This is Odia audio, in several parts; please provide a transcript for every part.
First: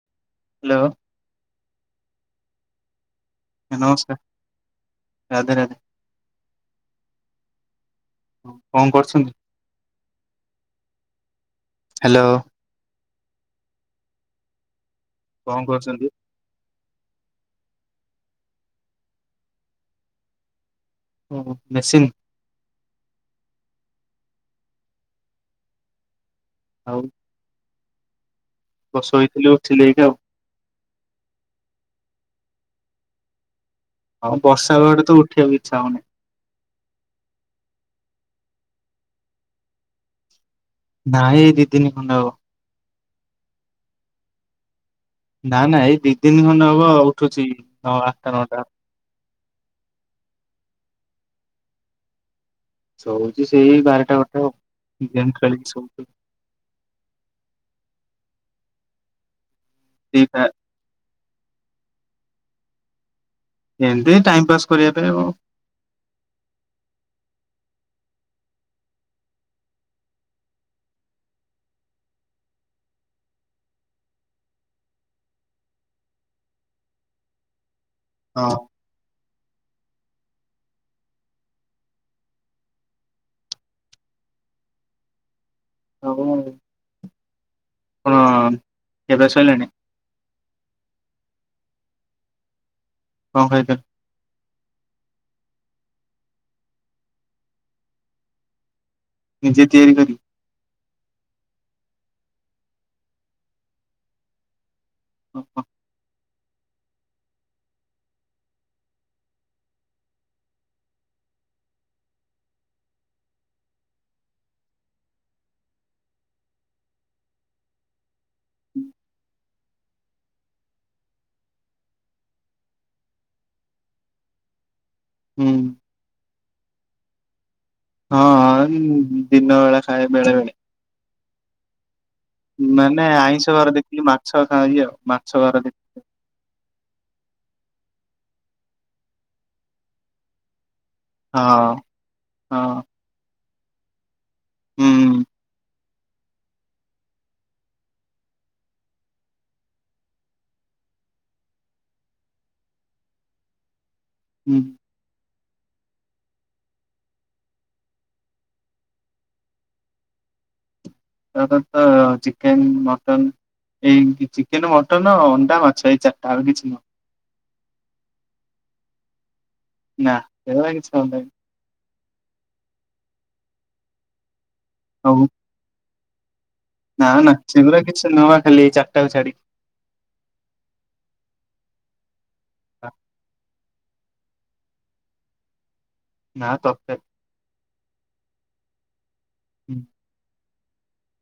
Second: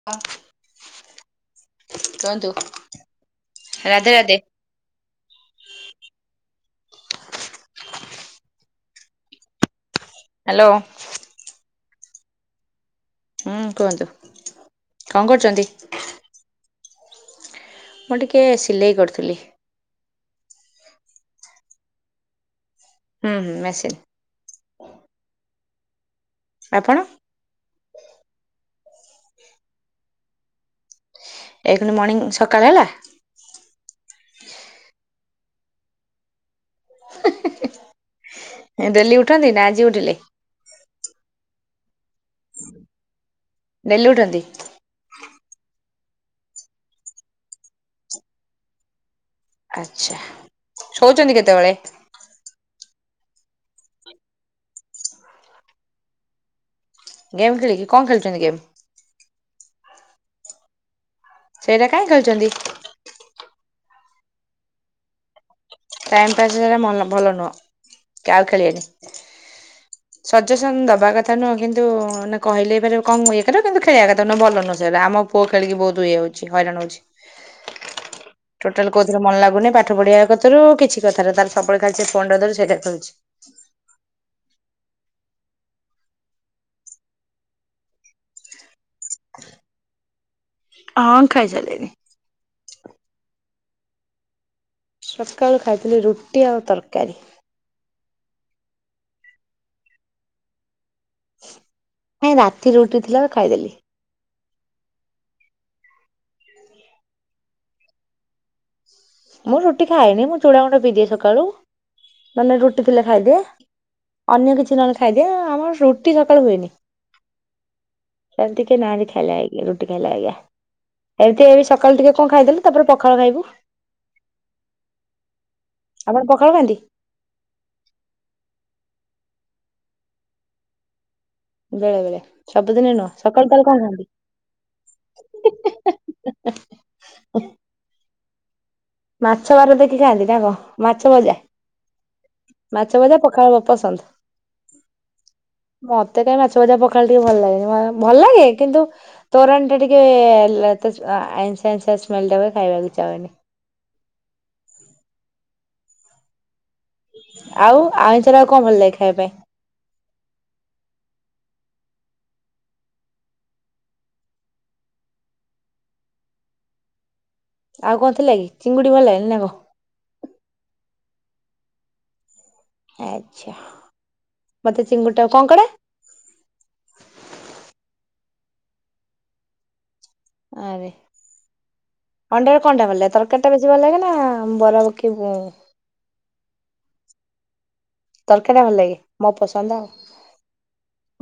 [unintelligible] ହାଲୋ। କୁହନ୍ତୁ। ଆଜ୍ଞା ରାଧେ ନମସ୍କାର, ରାଧେ ରାଧେ ରାଧେ। କଣ କରୁଛନ୍ତି? ହାଲୋ। ହାଲୋ। ହୁଁ, କୁହନ୍ତୁ? କଣ କରୁଛନ୍ତି? ମୁଁ ଟିକେ ସିଲେଇ କରୁଥିଲି। ଓହୋ, ମେସିନ୍? ହୁଁ, ହୁଁ ମେସିନ୍। ଆପଣ? ବସ ଶୋଇଥିଲି, ଉଠିଲି ଏଇଠି ଆଉ। ଏଇ ଖୁଣି ମର୍ଣ୍ଣିଂ, ସକାଳ ହେଲା? ହଁ, ବର୍ଷା ପାଗଟା ତ ଉଠିବାକୁ ଇଛା ହଉନି। ଡେଲି ଉଠନ୍ତି ନା ଆଜି ଉଠିଲେ? ନାଇଁ ଦିଦିନି ଖଣ୍ଡେ ହବ। ଡେଲି ଉଠନ୍ତି? ନା ନା ଏଇ ଦି ଦିନି ଖଣ୍ଡେ ହବ ଉଠୁଛି ନଅ, ଆଠଟା, ନଅଟା। ଆଚ୍ଛା, ଶୋଉଛନ୍ତି କେତେବେଳେ? ଶୋଉଛି ସେଇ ବାରଟା, ଗୋଟେ ଆଉ ଗେମ୍ ଖେଳିକି ସବୁଦିନ ଗେମ୍ ଖେଳିକି, କଣ ଖେଳୁଛନ୍ତି ଗେମ୍? ଫ୍ରୀ ଫାର। ସେଇଟା କାଇଁ ଖେଳୁଛନ୍ତି? ଏମତି ଟାଇମ ପାସ୍ କରିବା ପାଇଁ ଆଉ। ଟାଇମ ପାସ୍ ହେଲେ ମନ ଭଲ ନୁହଁ କି ଆଉ ଖେଳିବେନି। ସଜେସନ ଦବା କଥା ନୁହଁ। କିନ୍ତୁ ମାନେ କହିଲେ ଏ କଣ ଇଏ କିନ୍ତୁ ଖେଳିବା କଥା ନୁହଁ ଭଲ ନୁହୁଁ ସେଇଟା। ଆମ ପୁଅ ଖେଳିକି ବହୁତ ଇଏହଉଛି ହଇରାଣ ହଉଛି। ହଁ। ଟୋଟାଲ କଉଥିରେ ମନ ଲାଗୁନି। ପାଠ ପଢିବା କଥାରୁ କିଛି କଥାରେ ତା ସବୁବେଳେ ଖାଲି ସେ ଫୋନଟା ଧରୁଚି ସେଇଟାରେ ଖେଳୁଛି। ହଉ ଆପଣ, ଖିଆ ପିଆ ସଇଲାଣି? ହଁ, ଖାଇସାଇଲିଣି। କଣ ଖାଇଚ? ସକାଳୁ ଖାଇଥିଲି ରୁଟି ଆଉ ତରକାରୀ। ନିଜେ ତିଆରି କରି ନାଇଁ, ରାତି ରୁଟି ଥିଲା ତ ଖାଇଦେଲି। ଓହୋ। ମୁଁ ରୁଟି ଖାଏନି। ମୁଁ ଚୂଡ଼ା ଗୁଣ୍ଡ ପିଇଦିଏ ସକାଳୁ। ନହେଲେ ରୁଟି ଥିଲେ ଖାଇଦିଏ। ଅନ୍ୟ କିଛି ନହେଲେ ଖାଇଦିଏ। ଆମର ରୁଟି ସକାଳୁ ହୁଏନି। ଏମିତି କେହି ନାହାନ୍ତି ଖାଇବାଲାଗି। ରୁଟି ଖାଇଲା ଭଳିଆ। ଏମତି ଏ ସକାଳୁ ଟିକେ କଣ ଖାଇଦେଲୁ, ତାପରେ ପଖାଳ ଖାଇବୁ। ହୁଁ। ଆପଣ ପଖାଳ ଖାଆନ୍ତି? ହଁଁ, ଦିନ ବେଳା ଖାଏ ବେଳେ ବେଳେ। ବେଳେବେଳେ, ସବୁଦିନ ମାନେ ନୁହଁ। ଆଇଁଷ ସକାଳୁ ତାହେଲେ ବାର କଣ ଦେଖିକି ଖାଆନ୍ତି? ମାଛ ଖା ଇଏ ମା [unintelligible] ଛଘର ମାଛ ବାର ଦେଖିକି ଖାଆନ୍ତି ନା କଣ? ମାଛ ଭଜା ହଁ ହଁ ମାଛ ଭଜା ପଖାଳ ପସନ୍ଦ। ହୁଁ। ମତେ କାଇଁ ମାଛ ଭଜା, ପଖା ଟିକେ ଭଲ ଲାଗେନି ଭଲ ଲାଗେ କିନ୍ତୁ ତୋରାଣ ଟା ଟିକେ ଲ-ତ-ଆ ଆଇଁଷି ଆଇଁଷି ସ୍ମେଲ ଦବ ଖାଇବାକୁ ଇଚ୍ଛା ହେବନି। ହୁଁ ଆଉ ଆଇଚର ଆଉ କଣ ଭଲ ଲାଗେ ଖାଇବା ପାଇଁ? ତାଙ୍କର ତ ଚିକେନ, ମଟନ୍ ଏଇ ଚିକେନ, ମଟନ, ଅଣ୍ଡା, ମାଛ ଏଇ ଚାରିଟା ଆଉ କିଛି ନୁହଁ। ଆଉ କଣ ଥିଲା କି ଚିଙ୍ଗୁଡି ଭଲ ଲାଗିଲା, ନା କଣ? ନା ସଗୁରା କିଛି ଭଲାଗେ ଆଚ୍ଛା ମତେ ହଉ ଚିଙ୍ଗୁଡିଟା କଣ କରେ? ନା ନା ସେଗୁରାକ କିଛି ନୁହଁ ଖାଲି ଏ ଚାରିଟାକୁ ଛାଡିକି। ଆରେ ଅଣ୍ଡାରେ କଣ ଭଲଲାଗେ ତରକାରୀ ବେ [unintelligible] ନାଁ ତକାରୀ। ତରକାରୀ ଟା ଭଲ ଲାଗେ, ମୋ ପସନ୍ଦ ହୁଁ। ଆଉ।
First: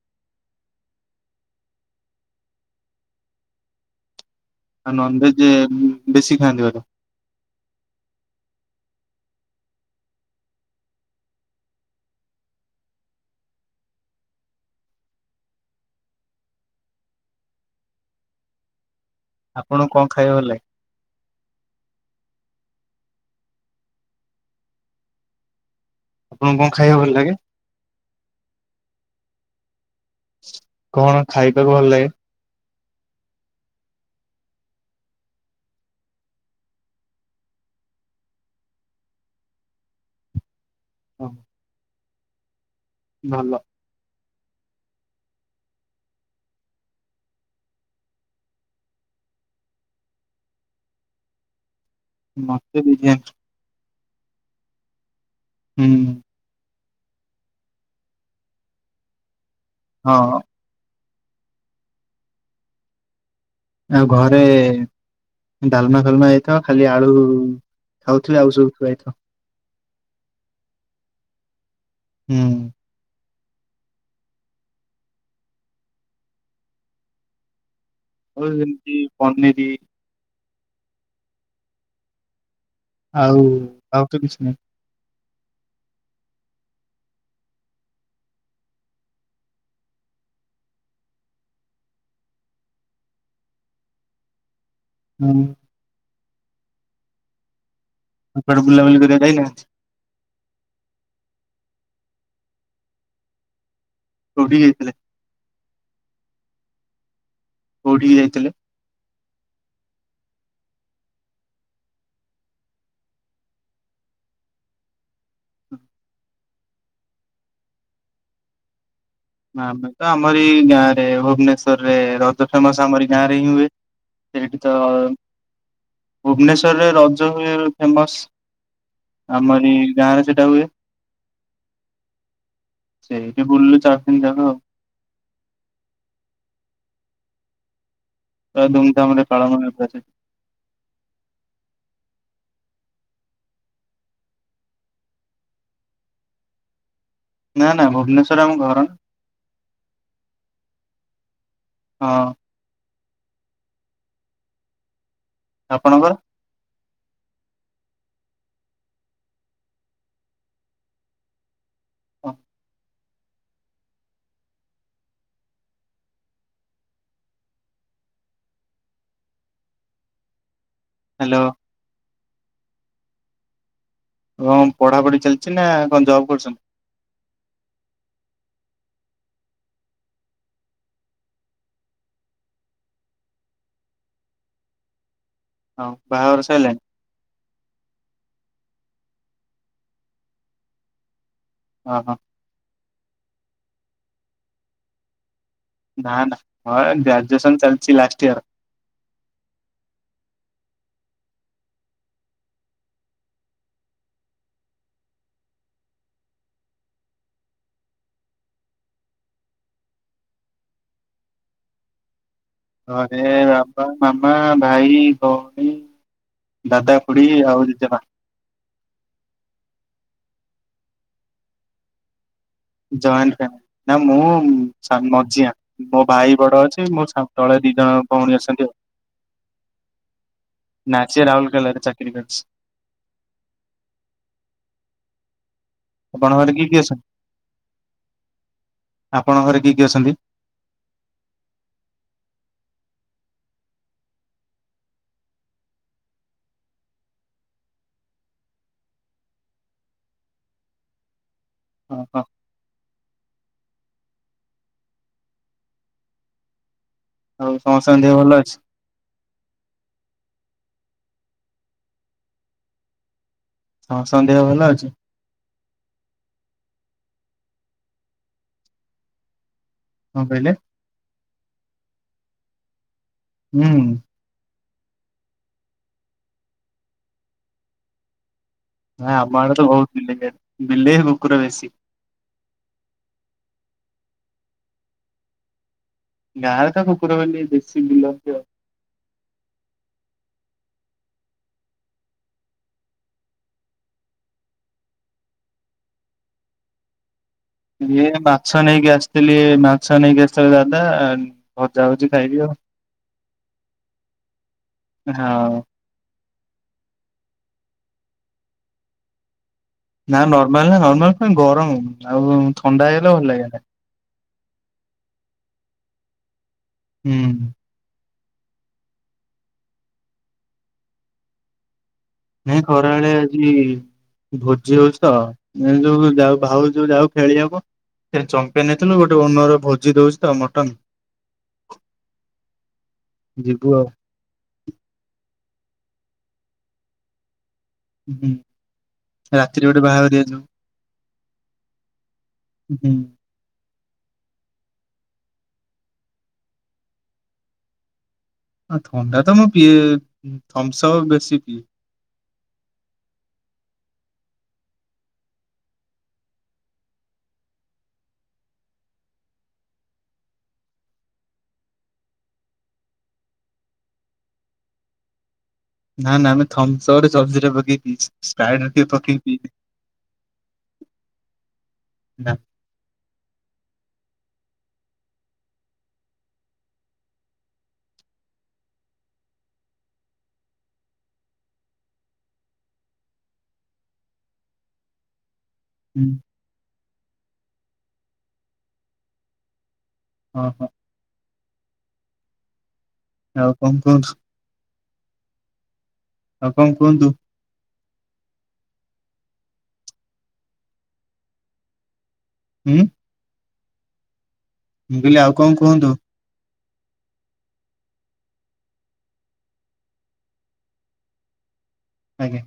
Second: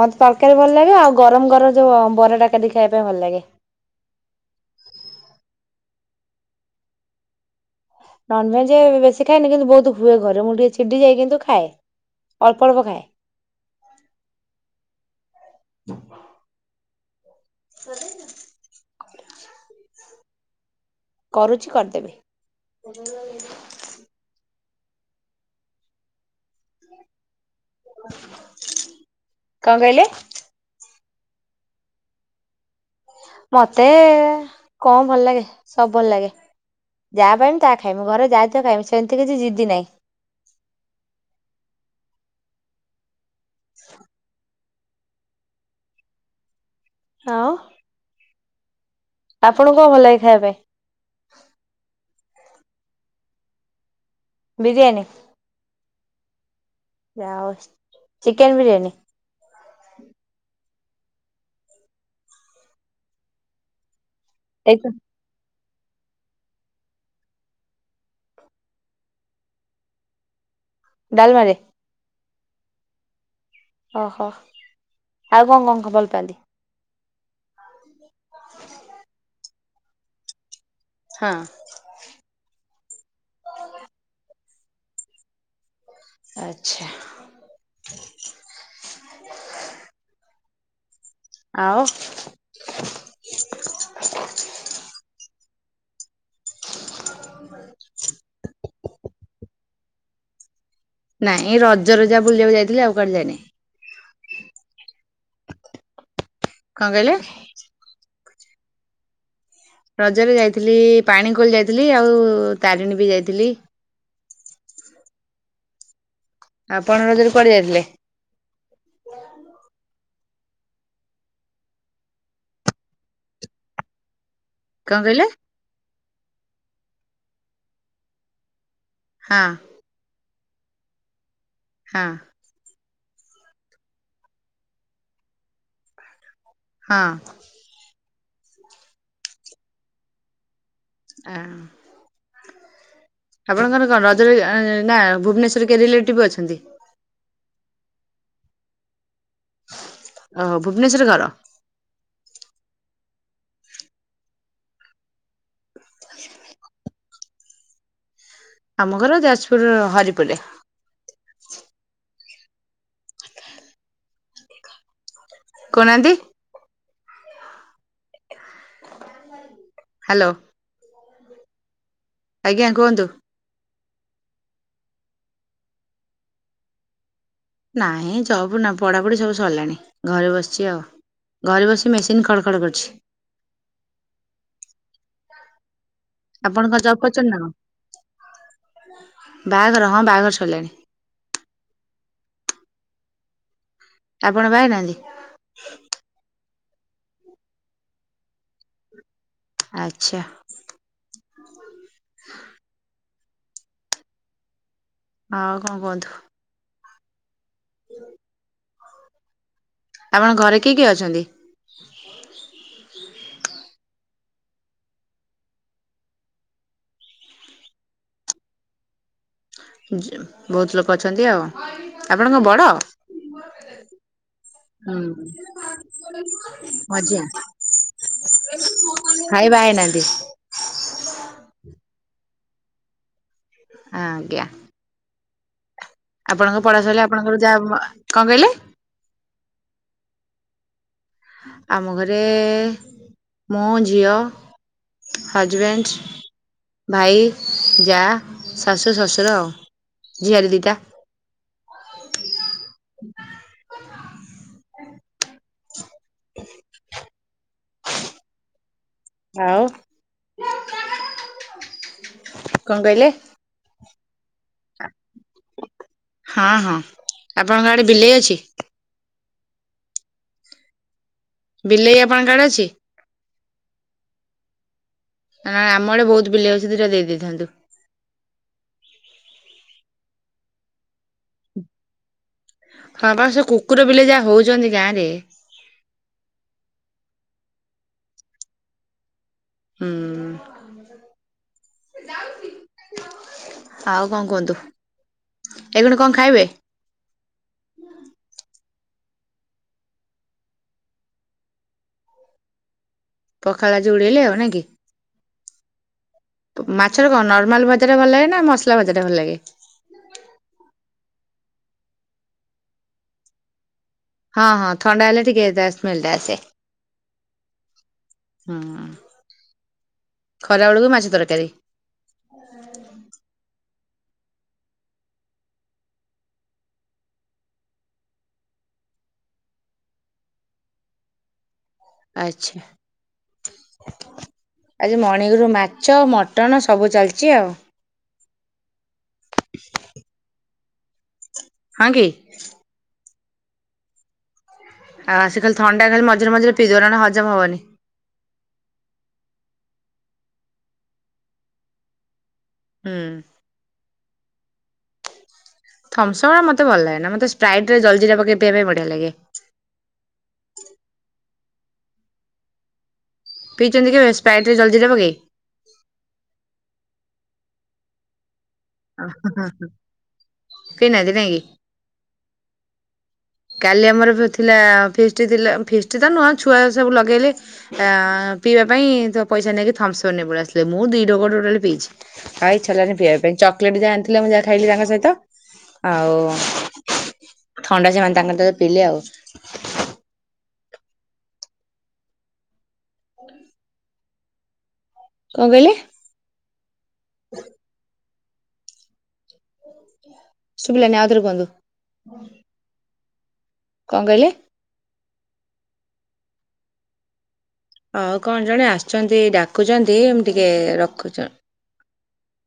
ମତେ ତରକାରୀ ଭଲ ଲାଗେ ଆଉ ଗରମ ଗରମ ଯୋଉ ବରାଟା ଖାଲି ଖାଇବା ପାଇଁ ଭଲ ଲାଗେ। ଆଉ ନନଭେଜ ବେ-ବେଶୀ ଖାଆନ୍ତି ମ୍ୟାଡାମ। ନନଭେଜ୍ ବେଶୀ ଖାଏନି କିନ୍ତୁ ବହୁତ ହୁଏ ଘରେ ମୁଁ ଟିକେ ଚିଡି ଯାଏ, କିନ୍ତୁ ଖାଏ। ଅଳ୍ପ ଅଳ୍ପ ଖାଏ। [unintelligible] ଆପଣକୁ କଣ ଖାଇବା ଭଲ ଲାଗେ? କରୁଚି କରିଦେବି। ଆପଣଙ୍କୁ କଣ ଖାଇବା ଭଲ ଲାଗେ? କଣ କହିଲେ? କଣ ଖାଇବାକୁ ଭଲ ଲାଗେ? ମତେ କଣ ଭଲ ଲାଗେ, ସବ ଭଲ ଲାଗେ। ଯାହା ପାଇବି ତା ଖାଇମି, ଘରେ ଯାହାହେଇଥିବ ତା ଖାଇମି ସେମତି କିଛି ଜିଦି ନାହିଁ। ହଁ ଭଲ। ଆଉ ଆପଣଙ୍କୁ କଣ ଭଲ ଲାଗେ ଖାଇବା ପାଇଁ? ମତେ ବିରିୟାନୀ। ବିରିୟାନୀ ହୁଁ ଯାଆଉ ଚିକେନ ବିରିୟାନୀ। ହଁ ଆଉ ଘରେ ଏଇ ଡାମା ଫାଲମା ହେଇଥବ ଖାଲି ଆଳୁ ଖାଉଥୁବି, ଆଉ ସବୁ ଥୁଆ ହୋଇଥିବ। ଡାଲମାରେ? ହୁଁ। ଅ ହୋ ଆଉ କଣ କଣ ଭଲପନ୍ତି? ଆଉ ଏମିତି ପନିରି ହଁ ଆଉ ଆଉ ତ କିଛି ନହିଁ। ଆଛା। ଆଉ? ମାନେ? [unintelligible] ଆଉ କୁଆଡ଼େ ବୁଲାବୁଲି କରିବାକୁ ଯାଇନା? ନାଇଁ ଏଇ ରଜରେ ଯାହା ବୁଲିବାକୁ ଯାଇଥିଲି, ଆଉ କୁଆଡ଼େ ଯାଇନି। କୋଉଠିକି ଯାଇଥିଲେ? କଣ କହିଲେ? କୋଉଠିକି ଯାଇଥିଲେ? ରଜରେ ଯାଇଥିଲି ପାଣିିକୋଇଲି ଯାଇଥିଲି ଆଉ ତାରିଣୀ ବି ଯାଇଥିଲି। ଆପଣ ରଜରେ କୁଆଡ଼େ ଯାଇଥିଲେ? ଆମେ ତ ଆମରି ଗାଁରେ ଭୁବନେଶ୍ଵରରେ ରଜ ଫେମସ ଆମରି ଗାଁ ରେ ହିଁ ହୁଏ। ସେଇଠି ତ କଣ କହିଲେ ଭୁବନେଶ୍ଵରରେ ରଜ ହୁଏ ଫେମସ। ହଁ ଆମରି ଗାଁରେ ସେଟା ହୁଏ। ହଁ। ସେଇଟି ବୁଲିଲୁ ଚାରଦିନ ଯାକ ଆଉ। ହଁ। ତ ଧୁମଧାମରେ ପାଳନ [unintelligible] ଆ। ଆପଣଙ୍କର କଣ ରଜରେ [unintelligible] ନା ଭୁବନେଶ୍ୱର କିଏ ରିଲେଟିଭ୍ ଅଛନ୍ତି। ନା ନା ଭୁବନେସ୍ୱରରେ ଆମ ଘର ନା। ଓହୋ ଭୁବନେସ୍ୱରରେ ଘର? ହଁ। ଆପଣଙ୍କର? ଆମ ଘର ଯାଜପୁରର ହରିପୁରରେ। ଓ। କହୁ ନାହାଁନ୍ତି। ହାଲୋ। ହାଲୋ। ଆଜ୍ଞା କୁହନ୍ତୁ। ହଁ ପଢାପଢି ଚାଲିଛି ନା କଣ ଜବ୍ କରୁଛନ୍ତି? ନାଇଁ ଜବ ନୁହଁ ପଢ଼ାପଢ଼ି ସବୁ ସରିଲାଣି ଘରେ ବସିଚି ଆଉ। ଘରେ ବସି ମେସିନ୍ ଖଡ଼ ଖଡ଼ କରୁଛି। ଆଉ। ଆପଣଙ୍କ କଣ ଜବ୍ କରିଛନ୍ତି ନା କଣ, ବାହାଘର ହଁ ବାହାଘର ସରିଲାଣି। ଅହ। ଆପଣ ବାହା ହେଇନାହାନ୍ତି? ନା ନା ମୋର ଗ୍ରାଜୁଏସନ୍ ଚାଲିଚି ଲାଷ୍ଟ ଇୟର୍। ଆଚ୍ଛା। ଆଉ କଣ କୁହନ୍ତୁ। ଆପଣଙ୍କ ଘରେ କିଏ କିଏ ଅଛନ୍ତି? ଘରେ ବାପା, ମାମା, ଭାଇ, ଭଉଣୀ ଦାଦା, ଖୁଡ଼ି ଆଉ ଜେଜେବାପା। ଜ ବୋହୁତ୍ ଲୋକ ଅଛନ୍ତି ଆଉ, ଆପଣ କଣ ବଡ଼? ଜଏଣ୍ଟ ଫ୍ୟାମିଲି ନା ମୁଁ ହୁଁ ସା ମଝିଆଁ ମୋ ଭାଇ ବଡ଼ ଅଛି ମୋ ମଝିଆ ସ ତଳେ ଦି ଜଣ ଭଉଣୀ ଅଛନ୍ତି ଆଉ। ଭାଇ ବାହାହେଇନାହାନ୍ତି? ନା ସିଏ ରାଉଲକେଲାରେ ଚାକିରି କରିଛି। ଆଜ୍ଞା। ଘରେ ଆପଣଙ୍କ କିଏ କିଏ ପଢ଼ା ଅଛନ୍ତି? ସଇଲେ ଆପଣଙ୍କର ଯାହା, କଣ କହିଲେ? ଆପଣଙ୍କ ଘରେ କିଏ କିଏ ଅଛନ୍ତି? ଆମ ଘରେ ମୁଁ, ଝିଅ ହଜ୍ ବେଣ୍ଟ ଭାଇ, ଯା, ଶାଶୁ, ଶଶୁର ଆଉ, ଝିଆରି ଦିଇଟା। ଓହୋ। ଆଉ ସମସ୍ତଙ୍କ ଦେହ ଭଲ ଅଛି? ଆଉ, [unintelligible] କଣ କହିଲେ? ସମସ୍ତଙ୍କ ଦେହ ଭଲ ଅଛି? ହଁ, ହଁ, ଆପଣଙ୍କ ଆଡେ ବିଲେଇ ଅଛି? କଣ କହିଲେ? ବିଲେଇ ଆପଣଙ୍କ ଆଡ଼େ ଅଛି? ହୁଁ। ଏ ନାଁ ଆମ ଆଡ଼େ ବହୁତ୍ ବିଲେଇ ଅଛି ଦିଇଟା ଦେଇଦେଇଥାନ୍ତୁ। ନାଇଁ ଆମ ଆଡ଼େ ତ ବହୁତ୍ ବିଲେଇ, ବିଲେଇ ଆଉ କୁକୁର ବେଶୀ। ହଁ ପା ସେ କୁକୁର ବିଲେଇ ଯାହା ହଉଛନ୍ତି ଗାଁରେ। ଗାଁରେ ତ କୁକୁର ବିଲେଇ ବେଶୀ ବୁଲନ୍ତି ଆଉ। ହୁଁ। [unintelligible] ଆଉ କଣ କୁହନ୍ତୁ? ଏଗୁଣ କଣ ଖାଇବେ? ଇଏ ମାଛ ନେଇକି ଆସିଥିଲି, ମାଛ ନେଇକି ଆସିଥିଲେ ଦାଦା ଆଣ୍ଡ ଭଜା ହଉଛି ଖାଇବି ଆଉ। ପଖାଳ ଆଜି ଉଡେଇଲେ ଆଉ ନାଁ କି? ହଁ। ମାଛର କଣ ନର୍ମାଲ ଭଜାଟା ଭଲ ଲାଗେନା ମସଲା ଭଜଟା ଭଲ ଲାଗେ? ନା ନର୍ମାଲ୍ ନା ନର୍ମାଲ୍ ଫେଣେ ଗରମ ଆଉ ଥଣ୍ଡା ହେଇଗଲେ ଭଲ ଲାଗେନା। ହଁ ହଁ ଥଣ୍ଡା ହେଲେ ଟିକେ ତା ସ୍ମେଲଟା ଆସେ। ହୁଁ। ହୁଁ, ଖରାବେଳକୁ ମାଛ ତରକାରୀ? ନାଇଁ ଖରାବେଳେ ଆଜି ଭୋଜି ହଉଛି ତ, ଏ ଯୋଉ ଯାଉ ଭାଉ ଯୋଉ ଯାଉ ଖେଳିବାକୁ ସେଟି ଚମ୍ପିୟାନ୍ ହେଇଥିନୁ ଗୋଟେ ଓନର ଭୋଜି ଦଉଛି ତ ମଟନ। ଆଚ୍ଛା। ଯିବୁ ଆଉ। ଆଜି ମଣିଙ୍ଗରୁ ମାଛ, ମଟନ ସବୁ ଚାଲିଛି ଆଉ। ହୁଁ, ରାତିରେ ଗୋଟେ ବାହାଘରିଆ ଯିବୁ। ହଁ କି? ହୁଁ। ଆଉ ଆସି ଖାଲି ଥଣ୍ଡା ଖାଲି ମଝରେ ମଝିରେ ପିଇଦବ ନହନେ ହଜମ ହବନି। ଆ ଥଣ୍ଡା ତ ମୁଁ ପିଏ, ଥମସପ୍ ବେଶୀ ପିଏ। ହୁଁ। ଥମସପ୍ ରା ମୋତେ ଭଲ ଲାଗେନା, ମୋତେ ସ୍ପ୍ରାଇଟରେ ଜଳଜିରା ପକେଇକି ପିଇବା ପାଇଁ ବଢିଆ ଲାଗେ। ପିଇଛନ୍ତି କେବେ ସ୍ପ୍ରାଇଟରେ ଜଲ୍ଜିରା ପକେଇ? ନା ନା ଆମେ ଥମ୍ସପରେ ଜଲ୍ଜିରା ପକେଇକି ପିଇଚି, ସ୍ପ୍ରାଇଟରେ [unintelligible] ପିଇ ନାହାନ୍ତି ନାଇଁକି? [unintelligible] କାଲି ଆମର ଥିଲା ଫିଷ୍ଟ ଥିଲା। ଫିଷ୍ଟତ ନୁହଁ। ଛୁଆ ସବୁ ଲଗେଇଲେ ଆ ପିଇବା ପାଇଁ ତ ପଇସା ନେଇକି ଥମସର ନ ନେଇକି ପଳେଇ ଆସ। ମୁଁ ଦି ଢୋକ ଟୋଟାଲି ପିଛି। ଆଉ ଇଚ୍ଛା ହେଲାନି ପିଇବା ପାଇଁ ଚକୋଲେଟ ଯାହା ଆଣିଥିଲେ ମୁଁ ଯାହା ଖାଇଲି ତାଙ୍କ ସହିତ। ହୁଁ ଆଉ ଥଣ୍ଡା ସେମାନେ ତାଙ୍କର ତ ପିଲେ ଆଉ। ହଁ ହଁ। ଆଉ କଣ କୁହନ୍ତୁ? କଣ କହିଲେ? ଆଉ କଣ କୁହନ୍ତୁ? ଶୁଭିଲାନି ଆଉ ଥରେ କୁହନ୍ତୁ? ହୁଁ। କଣ କହିଲେ? ମୁଁ କହିଲି ଆଉ କଣ କୁହନ୍ତୁ? ହଉ କଣ ଜଣେ ଆସଛନ୍ତି ଡାକୁଛନ୍ତି ମୁ ଟିକେ ରଖୁଛ ଆଜ୍ଞା।